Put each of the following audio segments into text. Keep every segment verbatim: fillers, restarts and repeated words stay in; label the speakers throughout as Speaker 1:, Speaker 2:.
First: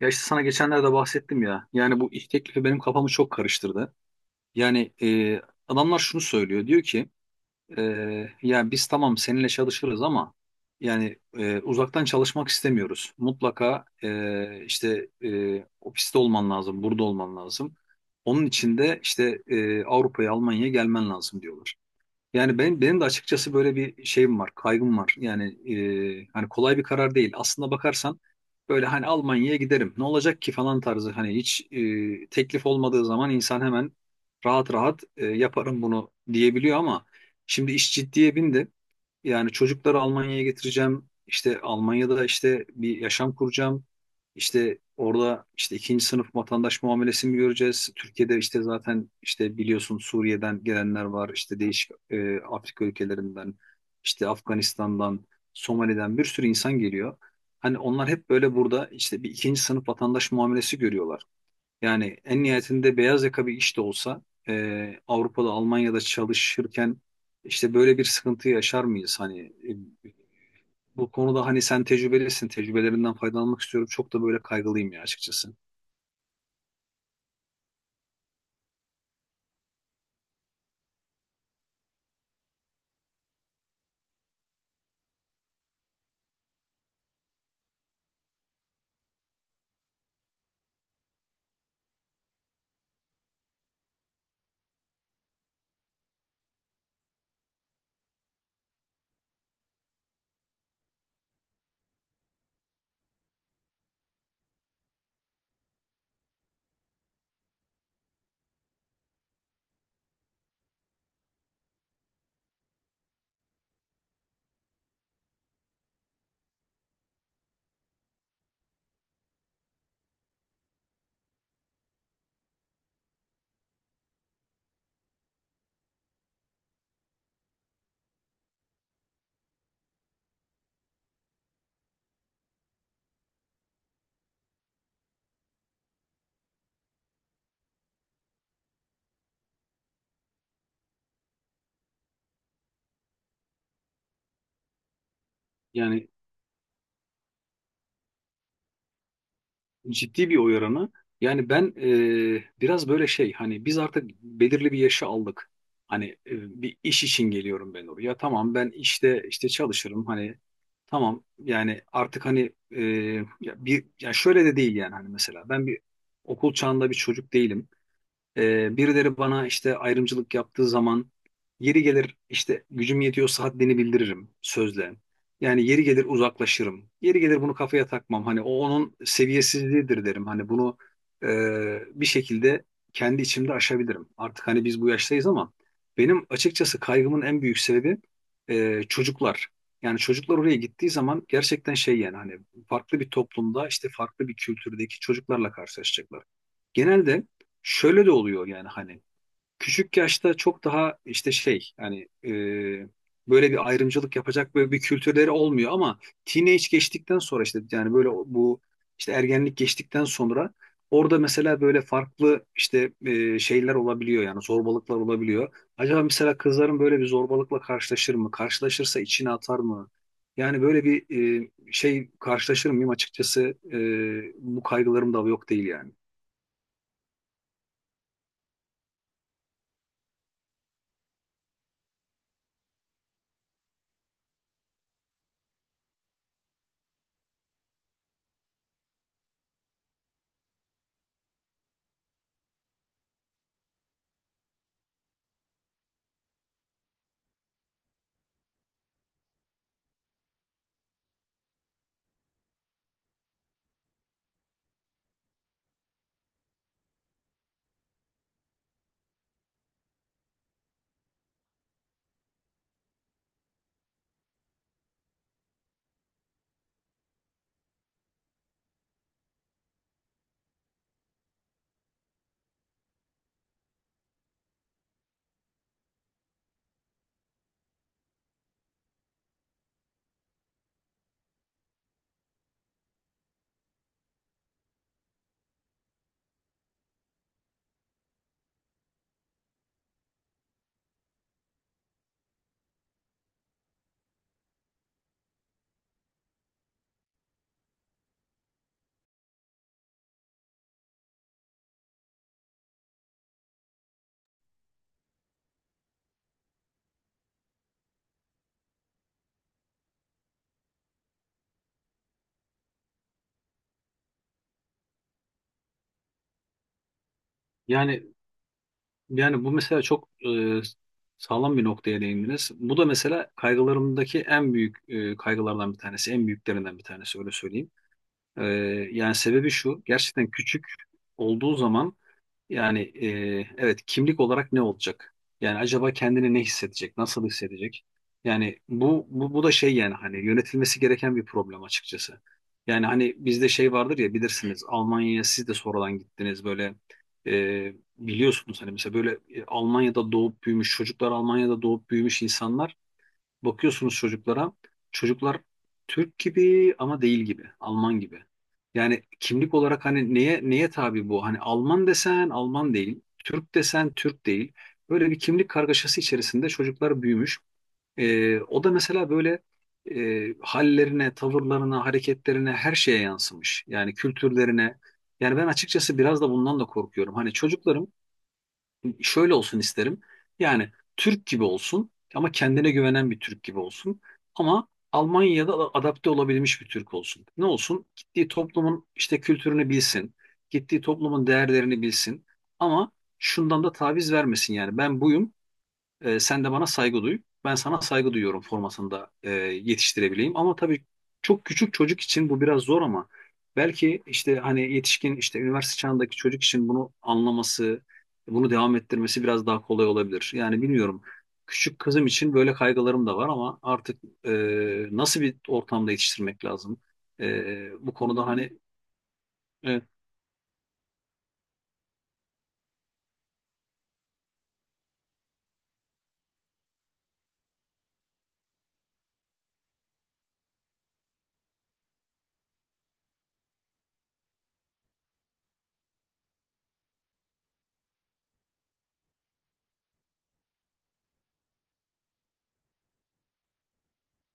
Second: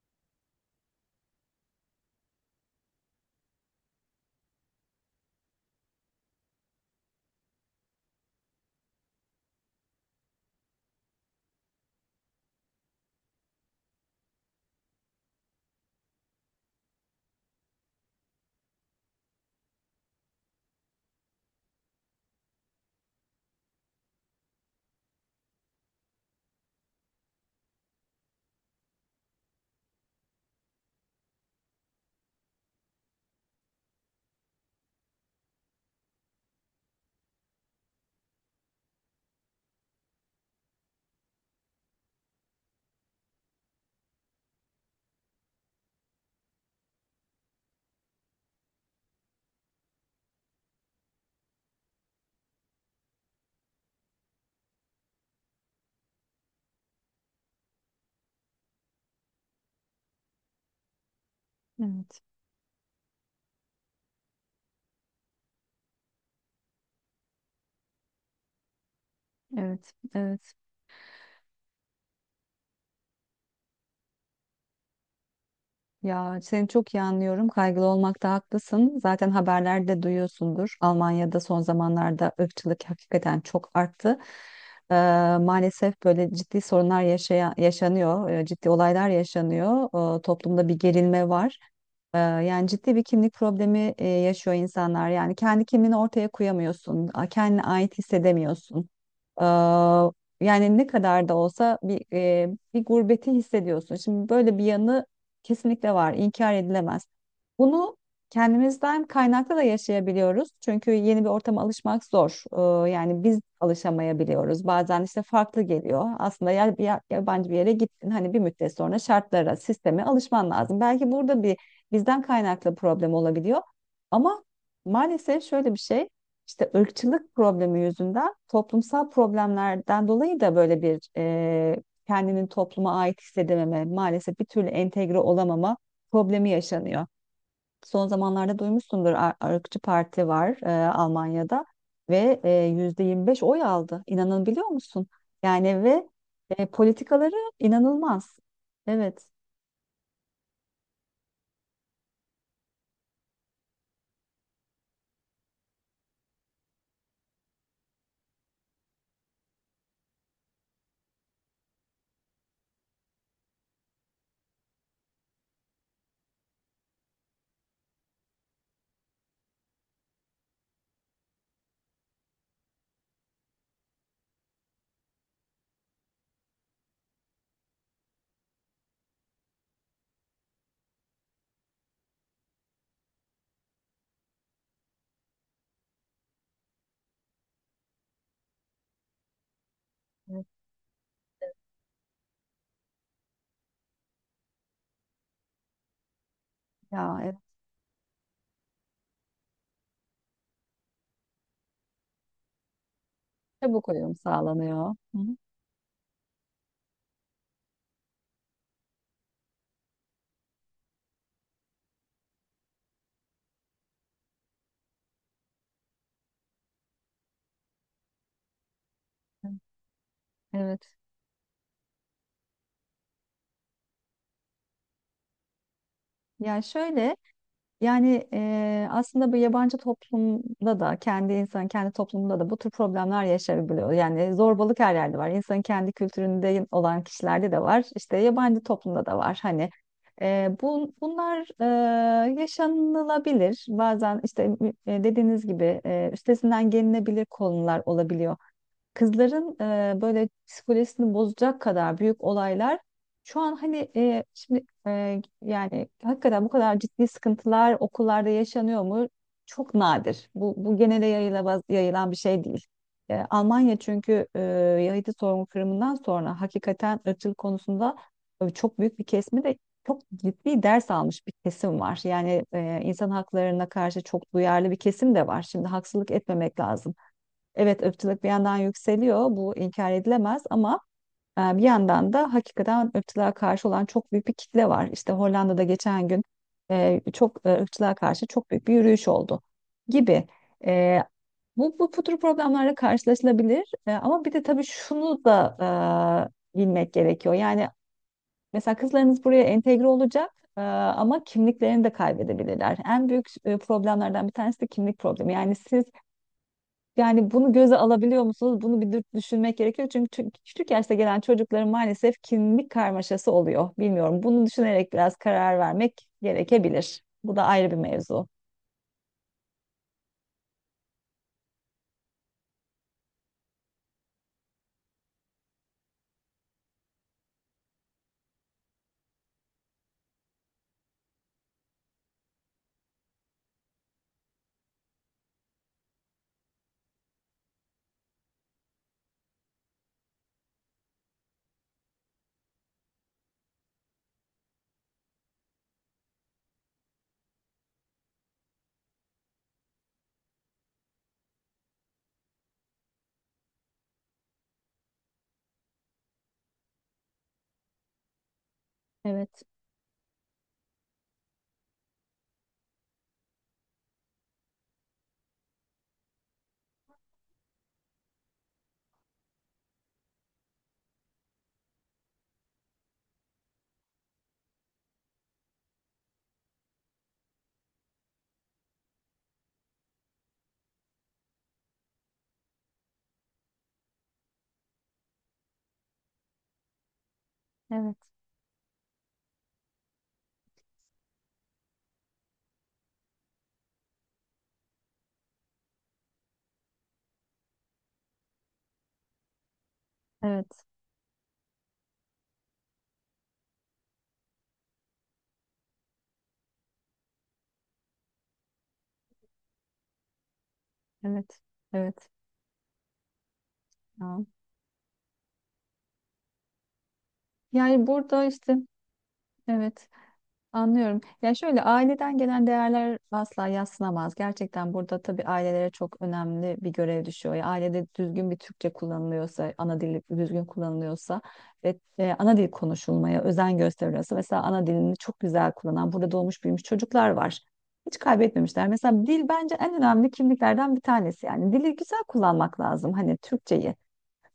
Speaker 1: Ya işte sana geçenlerde bahsettim ya. Yani bu ilk teklifi benim kafamı çok karıştırdı. Yani e, adamlar şunu söylüyor. Diyor ki e, ya biz tamam seninle çalışırız ama yani e, uzaktan çalışmak istemiyoruz. Mutlaka e, işte e, ofiste olman lazım, burada olman lazım. Onun için de işte e, Avrupa'ya, Almanya'ya gelmen lazım diyorlar. Yani ben benim de açıkçası böyle bir şeyim var, kaygım var. Yani e, hani kolay bir karar değil. Aslında bakarsan böyle hani Almanya'ya giderim. Ne olacak ki falan tarzı hani hiç e, teklif olmadığı zaman insan hemen rahat rahat e, yaparım bunu diyebiliyor ama şimdi iş ciddiye bindi. Yani çocukları Almanya'ya getireceğim. İşte Almanya'da işte bir yaşam kuracağım. İşte orada işte ikinci sınıf vatandaş muamelesi mi göreceğiz? Türkiye'de işte zaten işte biliyorsun Suriye'den gelenler var. İşte değişik e, Afrika ülkelerinden, işte Afganistan'dan, Somali'den bir sürü insan geliyor. Hani onlar hep böyle burada işte bir ikinci sınıf vatandaş muamelesi görüyorlar. Yani
Speaker 2: Evet,
Speaker 1: en nihayetinde beyaz yaka bir iş de olsa e, Avrupa'da, Almanya'da çalışırken işte böyle bir sıkıntı yaşar mıyız? Hani
Speaker 2: evet,
Speaker 1: e,
Speaker 2: evet.
Speaker 1: bu konuda hani sen tecrübelisin, tecrübelerinden faydalanmak istiyorum. Çok da böyle kaygılıyım ya açıkçası.
Speaker 2: Ya seni çok iyi anlıyorum. Kaygılı olmakta haklısın. Zaten haberlerde duyuyorsundur. Almanya'da son zamanlarda ırkçılık hakikaten çok arttı. Ee, Maalesef böyle ciddi sorunlar yaşaya- yaşanıyor. Ee, ciddi olaylar yaşanıyor. Ee, toplumda bir gerilme var. Ee, Yani ciddi bir kimlik problemi e, yaşıyor insanlar. Yani kendi kimliğini ortaya koyamıyorsun, a- kendine ait hissedemiyorsun. Ee, Yani ne kadar da olsa bir e, bir gurbeti hissediyorsun. Şimdi böyle bir yanı kesinlikle var, inkar edilemez. Bunu kendimizden kaynaklı da yaşayabiliyoruz. Çünkü yeni bir ortama alışmak zor. Ee, Yani biz alışamayabiliyoruz. Bazen işte farklı geliyor. Aslında ya, bir ya- yabancı bir yere gittin, hani bir müddet sonra şartlara, sisteme alışman lazım. Belki burada bir bizden kaynaklı problem olabiliyor. Ama maalesef şöyle bir şey, işte ırkçılık problemi yüzünden toplumsal problemlerden dolayı da böyle bir e, kendinin topluma ait hissedememe, maalesef bir türlü entegre olamama problemi yaşanıyor. Son zamanlarda duymuşsundur Ar- ırkçı parti var e, Almanya'da ve e, yüzde yirmi beş oy aldı. İnanabiliyor musun? Yani ve
Speaker 1: Yani
Speaker 2: e, politikaları inanılmaz. Evet.
Speaker 1: ciddi bir oy oranı. Yani ben e, biraz böyle şey hani biz artık belirli bir yaşı aldık. Hani e, bir iş için geliyorum ben oraya. Tamam ben işte işte çalışırım. Hani tamam yani artık hani e, ya bir ya şöyle de değil yani hani mesela ben bir okul çağında bir çocuk değilim. Ee, birileri bana işte ayrımcılık yaptığı zaman yeri gelir işte gücüm yetiyorsa haddini bildiririm sözle. Yani yeri gelir uzaklaşırım. Yeri gelir bunu kafaya takmam. Hani o onun seviyesizliğidir derim. Hani bunu e, bir şekilde kendi içimde aşabilirim. Artık hani biz bu yaştayız ama benim açıkçası kaygımın en büyük sebebi e, çocuklar. Yani çocuklar
Speaker 2: Evet.
Speaker 1: oraya gittiği zaman gerçekten şey yani hani farklı bir toplumda işte farklı bir kültürdeki çocuklarla karşılaşacaklar.
Speaker 2: Ya
Speaker 1: Genelde
Speaker 2: evet.
Speaker 1: şöyle de oluyor yani hani küçük yaşta çok daha işte şey hani e, böyle bir
Speaker 2: Çabuk
Speaker 1: ayrımcılık
Speaker 2: uyum
Speaker 1: yapacak böyle bir
Speaker 2: sağlanıyor. Hı
Speaker 1: kültürleri
Speaker 2: hı.
Speaker 1: olmuyor ama teenage geçtikten sonra işte yani böyle bu işte ergenlik geçtikten sonra orada mesela böyle farklı işte e, şeyler olabiliyor yani zorbalıklar olabiliyor. Acaba mesela kızların böyle bir zorbalıkla karşılaşır mı? Karşılaşırsa içine atar mı? Yani böyle
Speaker 2: Evet.
Speaker 1: bir e, şey karşılaşır mıyım açıkçası e, bu kaygılarım da yok değil yani.
Speaker 2: Ya şöyle yani e, aslında bu yabancı toplumda da kendi insan kendi toplumunda da bu tür problemler yaşayabiliyor. Yani zorbalık her yerde var. İnsanın kendi kültüründe olan kişilerde de var. İşte yabancı toplumda da var. Hani e, bu, bunlar e, yaşanılabilir. Bazen işte e, dediğiniz gibi e, üstesinden gelinebilir konular olabiliyor. Kızların e, böyle psikolojisini bozacak kadar büyük olaylar şu an hani e, şimdi e, yani hakikaten bu kadar ciddi sıkıntılar okullarda yaşanıyor mu? Çok nadir. Bu, bu genele yayılamaz, yayılan bir şey değil. E, Almanya çünkü e, Yahudi soykırımından sonra hakikaten ırkçılık konusunda e, çok büyük bir kesimi de çok ciddi ders almış bir kesim var. Yani e, insan haklarına karşı çok duyarlı bir kesim de var. Şimdi haksızlık etmemek lazım. Evet, ırkçılık bir yandan yükseliyor. Bu inkar edilemez ama e, bir yandan da hakikaten ırkçılığa karşı olan çok büyük bir kitle var. İşte Hollanda'da geçen gün e, çok e, ırkçılığa karşı çok büyük bir yürüyüş oldu gibi. E, Bu, bu bu tür problemlerle karşılaşılabilir. E, ama bir de tabii şunu da e, bilmek gerekiyor. Yani mesela kızlarınız buraya entegre olacak e, ama kimliklerini de kaybedebilirler. En büyük e, problemlerden bir tanesi de kimlik problemi. Yani siz yani bunu göze alabiliyor musunuz? Bunu bir dü- düşünmek gerekiyor. Çünkü tü- küçük yaşta gelen çocukların maalesef kimlik karmaşası oluyor. Bilmiyorum. Bunu düşünerek biraz karar vermek gerekebilir. Bu da ayrı bir
Speaker 1: Yani
Speaker 2: mevzu.
Speaker 1: Yani bu mesela çok e, sağlam bir noktaya değindiniz. Bu da mesela kaygılarımdaki en büyük e, kaygılardan bir tanesi, en büyüklerinden bir tanesi öyle söyleyeyim. E, Yani sebebi şu, gerçekten küçük olduğu zaman yani e, evet kimlik olarak ne olacak? Yani acaba kendini ne hissedecek? Nasıl hissedecek? Yani bu, bu bu da şey yani hani yönetilmesi gereken bir problem açıkçası. Yani hani bizde şey vardır ya bilirsiniz Almanya'ya siz de sonradan gittiniz böyle e, biliyorsunuz hani mesela böyle e, Almanya'da doğup büyümüş çocuklar Almanya'da doğup büyümüş insanlar. Bakıyorsunuz çocuklara. Çocuklar Türk gibi ama değil gibi. Alman gibi. Yani
Speaker 2: Evet,
Speaker 1: kimlik olarak hani neye neye tabi bu? Hani Alman desen Alman değil. Türk desen Türk değil. Böyle bir kimlik kargaşası içerisinde çocuklar büyümüş. Ee, o da mesela böyle e, hallerine, tavırlarına, hareketlerine her şeye yansımış. Yani kültürlerine. Yani ben açıkçası biraz da bundan da korkuyorum. Hani çocuklarım şöyle olsun isterim. Yani Türk gibi olsun ama kendine güvenen bir Türk gibi olsun. Ama Almanya'da da adapte olabilmiş bir Türk olsun. Ne olsun?
Speaker 2: evet,
Speaker 1: Gittiği toplumun işte kültürünü bilsin. Gittiği toplumun değerlerini bilsin. Ama şundan da taviz vermesin yani. Ben buyum, e, sen de bana saygı duy. Ben sana saygı duyuyorum formasında e, yetiştirebileyim. Ama
Speaker 2: evet,
Speaker 1: tabii çok küçük çocuk için bu biraz zor ama belki işte hani yetişkin işte üniversite çağındaki çocuk için bunu anlaması, bunu devam ettirmesi biraz daha kolay olabilir. Yani bilmiyorum.
Speaker 2: evet,
Speaker 1: Küçük kızım
Speaker 2: evet.
Speaker 1: için böyle kaygılarım da var ama artık e,
Speaker 2: Ya.
Speaker 1: nasıl bir ortamda yetiştirmek lazım? E,
Speaker 2: Yani
Speaker 1: bu konuda
Speaker 2: burada işte
Speaker 1: anladım. Hani
Speaker 2: evet. Anlıyorum. Ya şöyle aileden gelen değerler asla yadsınamaz. Gerçekten burada tabii ailelere çok önemli bir görev düşüyor. Ya ailede düzgün bir Türkçe kullanılıyorsa, ana dil düzgün kullanılıyorsa ve e, ana dil konuşulmaya özen gösteriliyorsa mesela ana dilini çok güzel kullanan, burada doğmuş büyümüş çocuklar var. Hiç kaybetmemişler. Mesela dil bence en önemli kimliklerden bir tanesi. Yani dili güzel kullanmak lazım. Hani Türkçeyi.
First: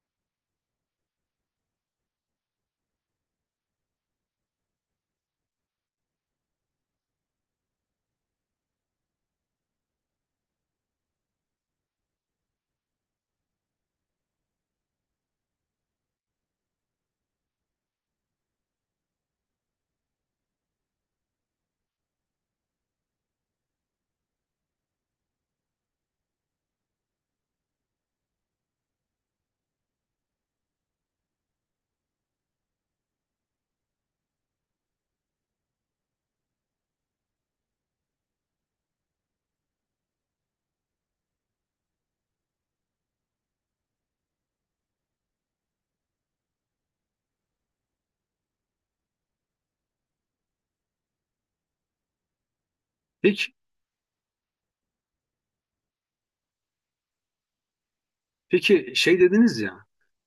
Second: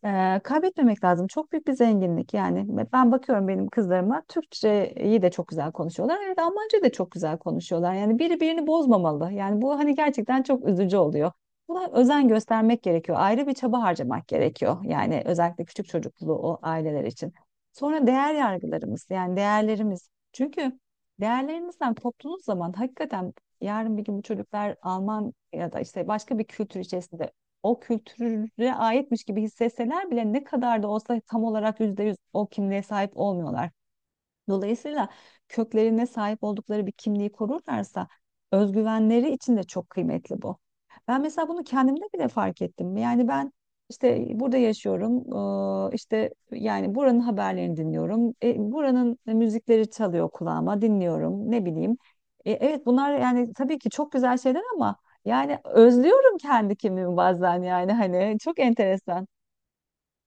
Speaker 2: Eee, kaybetmemek lazım. Çok büyük bir zenginlik yani. Ben bakıyorum benim kızlarıma Türkçeyi de çok güzel konuşuyorlar. Evet, Almancayı da çok güzel konuşuyorlar. Yani biri birini bozmamalı. Yani bu hani gerçekten çok üzücü oluyor. Buna özen göstermek gerekiyor. Ayrı bir çaba harcamak gerekiyor. Yani özellikle küçük çocuklu o aileler için. Sonra değer yargılarımız yani değerlerimiz. Çünkü değerlerimizden koptuğunuz zaman hakikaten yarın bir gün bu çocuklar Alman ya da işte başka bir kültür içerisinde o kültüre aitmiş gibi hissetseler bile ne kadar da olsa tam olarak yüzde yüz o kimliğe sahip olmuyorlar. Dolayısıyla köklerine sahip oldukları bir kimliği korurlarsa özgüvenleri için de çok kıymetli bu. Ben mesela bunu kendimde bile fark ettim. Yani ben işte burada yaşıyorum. eee, işte yani buranın haberlerini dinliyorum. E, buranın müzikleri çalıyor kulağıma, dinliyorum. Ne bileyim. E, evet, bunlar
Speaker 1: evet.
Speaker 2: yani tabii ki çok güzel şeyler ama yani özlüyorum kendi kimliğimi bazen yani hani çok
Speaker 1: Peki şey
Speaker 2: enteresan.
Speaker 1: dediniz ya,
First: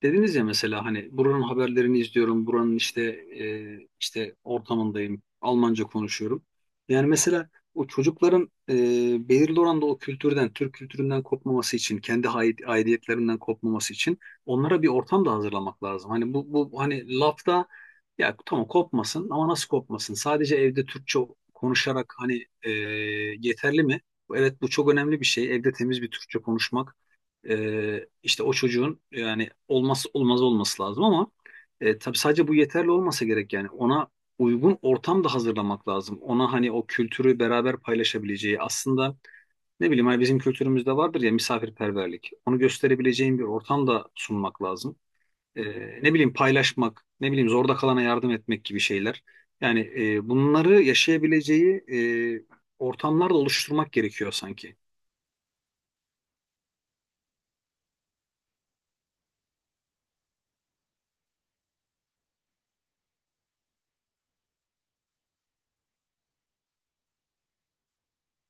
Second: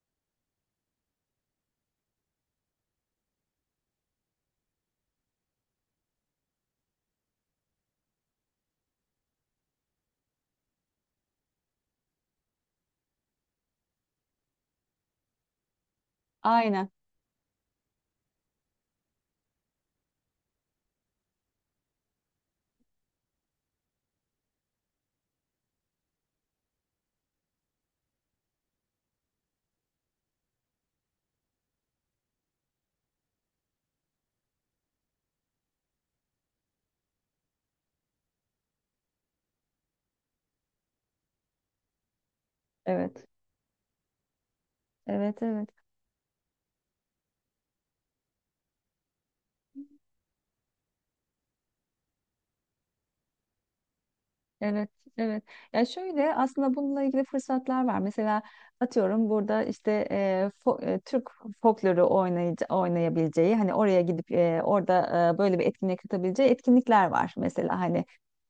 Speaker 1: dediniz ya mesela hani buranın haberlerini izliyorum, buranın işte e, işte ortamındayım, Almanca konuşuyorum. Yani mesela o çocukların e, belirli oranda o kültürden, Türk kültüründen kopmaması için, kendi hay- aidiyetlerinden kopmaması için onlara bir ortam da hazırlamak lazım. Hani bu, bu
Speaker 2: Aynen.
Speaker 1: hani lafta ya tamam kopmasın ama nasıl kopmasın? Sadece evde Türkçe konuşarak hani e, yeterli mi? Evet bu çok önemli bir şey. Evde temiz bir Türkçe konuşmak. Ee, işte o çocuğun yani olmazsa olmaz olması lazım ama e, tabii sadece bu yeterli olmasa gerek yani ona uygun ortam da hazırlamak lazım. Ona hani o kültürü beraber paylaşabileceği aslında ne bileyim hani bizim kültürümüzde vardır ya misafirperverlik. Onu
Speaker 2: Evet.
Speaker 1: gösterebileceğin bir ortam da sunmak lazım.
Speaker 2: Evet,
Speaker 1: Ee,
Speaker 2: evet.
Speaker 1: ne bileyim paylaşmak, ne bileyim zorda kalana yardım etmek gibi şeyler. Yani e, bunları yaşayabileceği e, ortamlar da oluşturmak gerekiyor sanki.
Speaker 2: Evet, evet. Ya şöyle aslında bununla ilgili fırsatlar var. Mesela atıyorum burada işte e, fo- e, Türk folkloru oynayıcı, oynayabileceği hani oraya gidip e, orada e, böyle bir etkinlik katabileceği etkinlikler var. Mesela hani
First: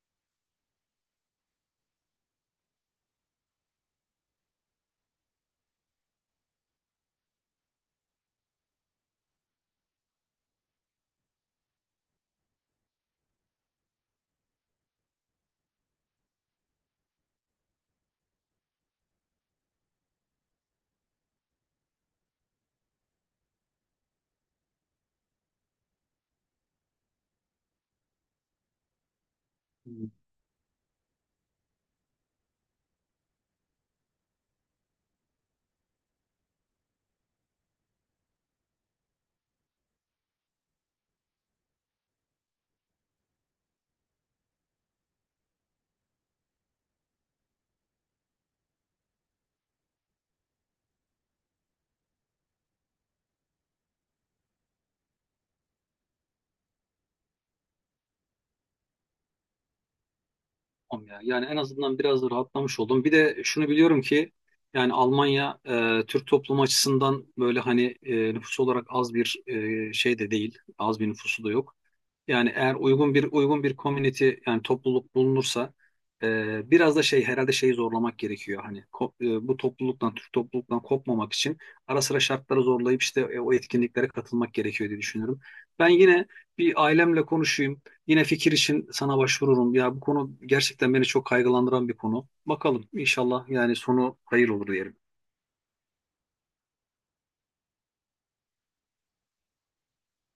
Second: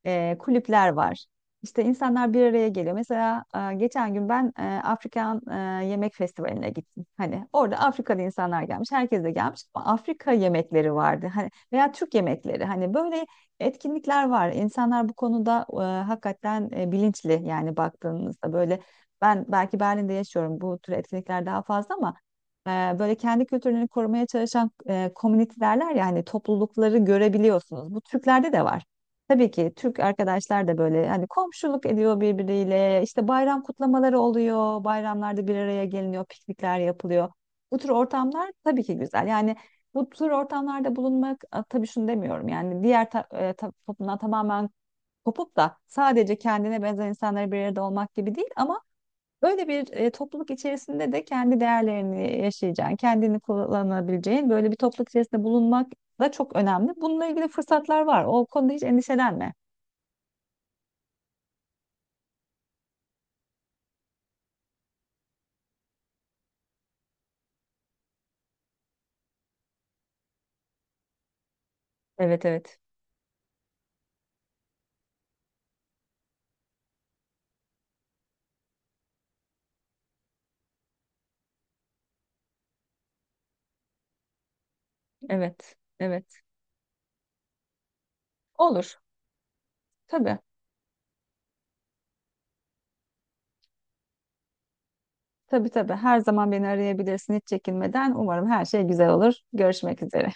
Speaker 2: e, kulüpler var. İşte insanlar bir araya geliyor. Mesela e, geçen gün ben e, Afrikan e, Yemek Festivali'ne gittim. Hani orada Afrikalı insanlar gelmiş, herkes de gelmiş ama Afrika yemekleri vardı. Hani veya Türk yemekleri. Hani böyle etkinlikler var. İnsanlar bu konuda e, hakikaten e, bilinçli yani baktığınızda böyle ben belki Berlin'de yaşıyorum bu tür etkinlikler daha fazla ama e, böyle kendi kültürlerini korumaya çalışan e, community derler ya hani toplulukları görebiliyorsunuz. Bu Türklerde de var. Tabii ki Türk arkadaşlar da böyle hani komşuluk ediyor birbiriyle, işte bayram kutlamaları oluyor, bayramlarda bir araya geliniyor, piknikler yapılıyor. Bu tür ortamlar tabii ki güzel yani bu tür ortamlarda bulunmak a, tabii şunu demiyorum yani diğer ta, e, ta- toplumdan tamamen kopup da sadece kendine benzer insanlara bir arada olmak gibi değil ama böyle bir e, topluluk içerisinde de kendi değerlerini yaşayacağın, kendini kullanabileceğin böyle bir topluluk içerisinde bulunmak da çok önemli. Bununla ilgili fırsatlar var. O konuda hiç endişelenme.
Speaker 1: Tamam ya. Yani en azından biraz da rahatlamış oldum. Bir de şunu biliyorum ki yani Almanya e, Türk toplumu açısından böyle hani e, nüfus olarak az bir e, şey de değil. Az bir nüfusu da yok.
Speaker 2: Evet,
Speaker 1: Yani eğer
Speaker 2: evet.
Speaker 1: uygun bir uygun bir community yani topluluk bulunursa e, biraz da şey herhalde şeyi zorlamak gerekiyor. Hani ko- e, bu topluluktan Türk topluluktan kopmamak için ara sıra şartları zorlayıp işte e, o etkinliklere katılmak gerekiyor diye düşünüyorum.
Speaker 2: Evet,
Speaker 1: Ben yine
Speaker 2: evet.
Speaker 1: bir ailemle konuşayım. Yine fikir için
Speaker 2: Olur.
Speaker 1: sana başvururum. Ya bu konu
Speaker 2: Tabii.
Speaker 1: gerçekten beni çok kaygılandıran bir konu. Bakalım inşallah yani sonu hayır olur diyelim.
Speaker 2: Tabii tabii. Her zaman beni arayabilirsin hiç çekinmeden. Umarım her şey güzel olur. Görüşmek üzere.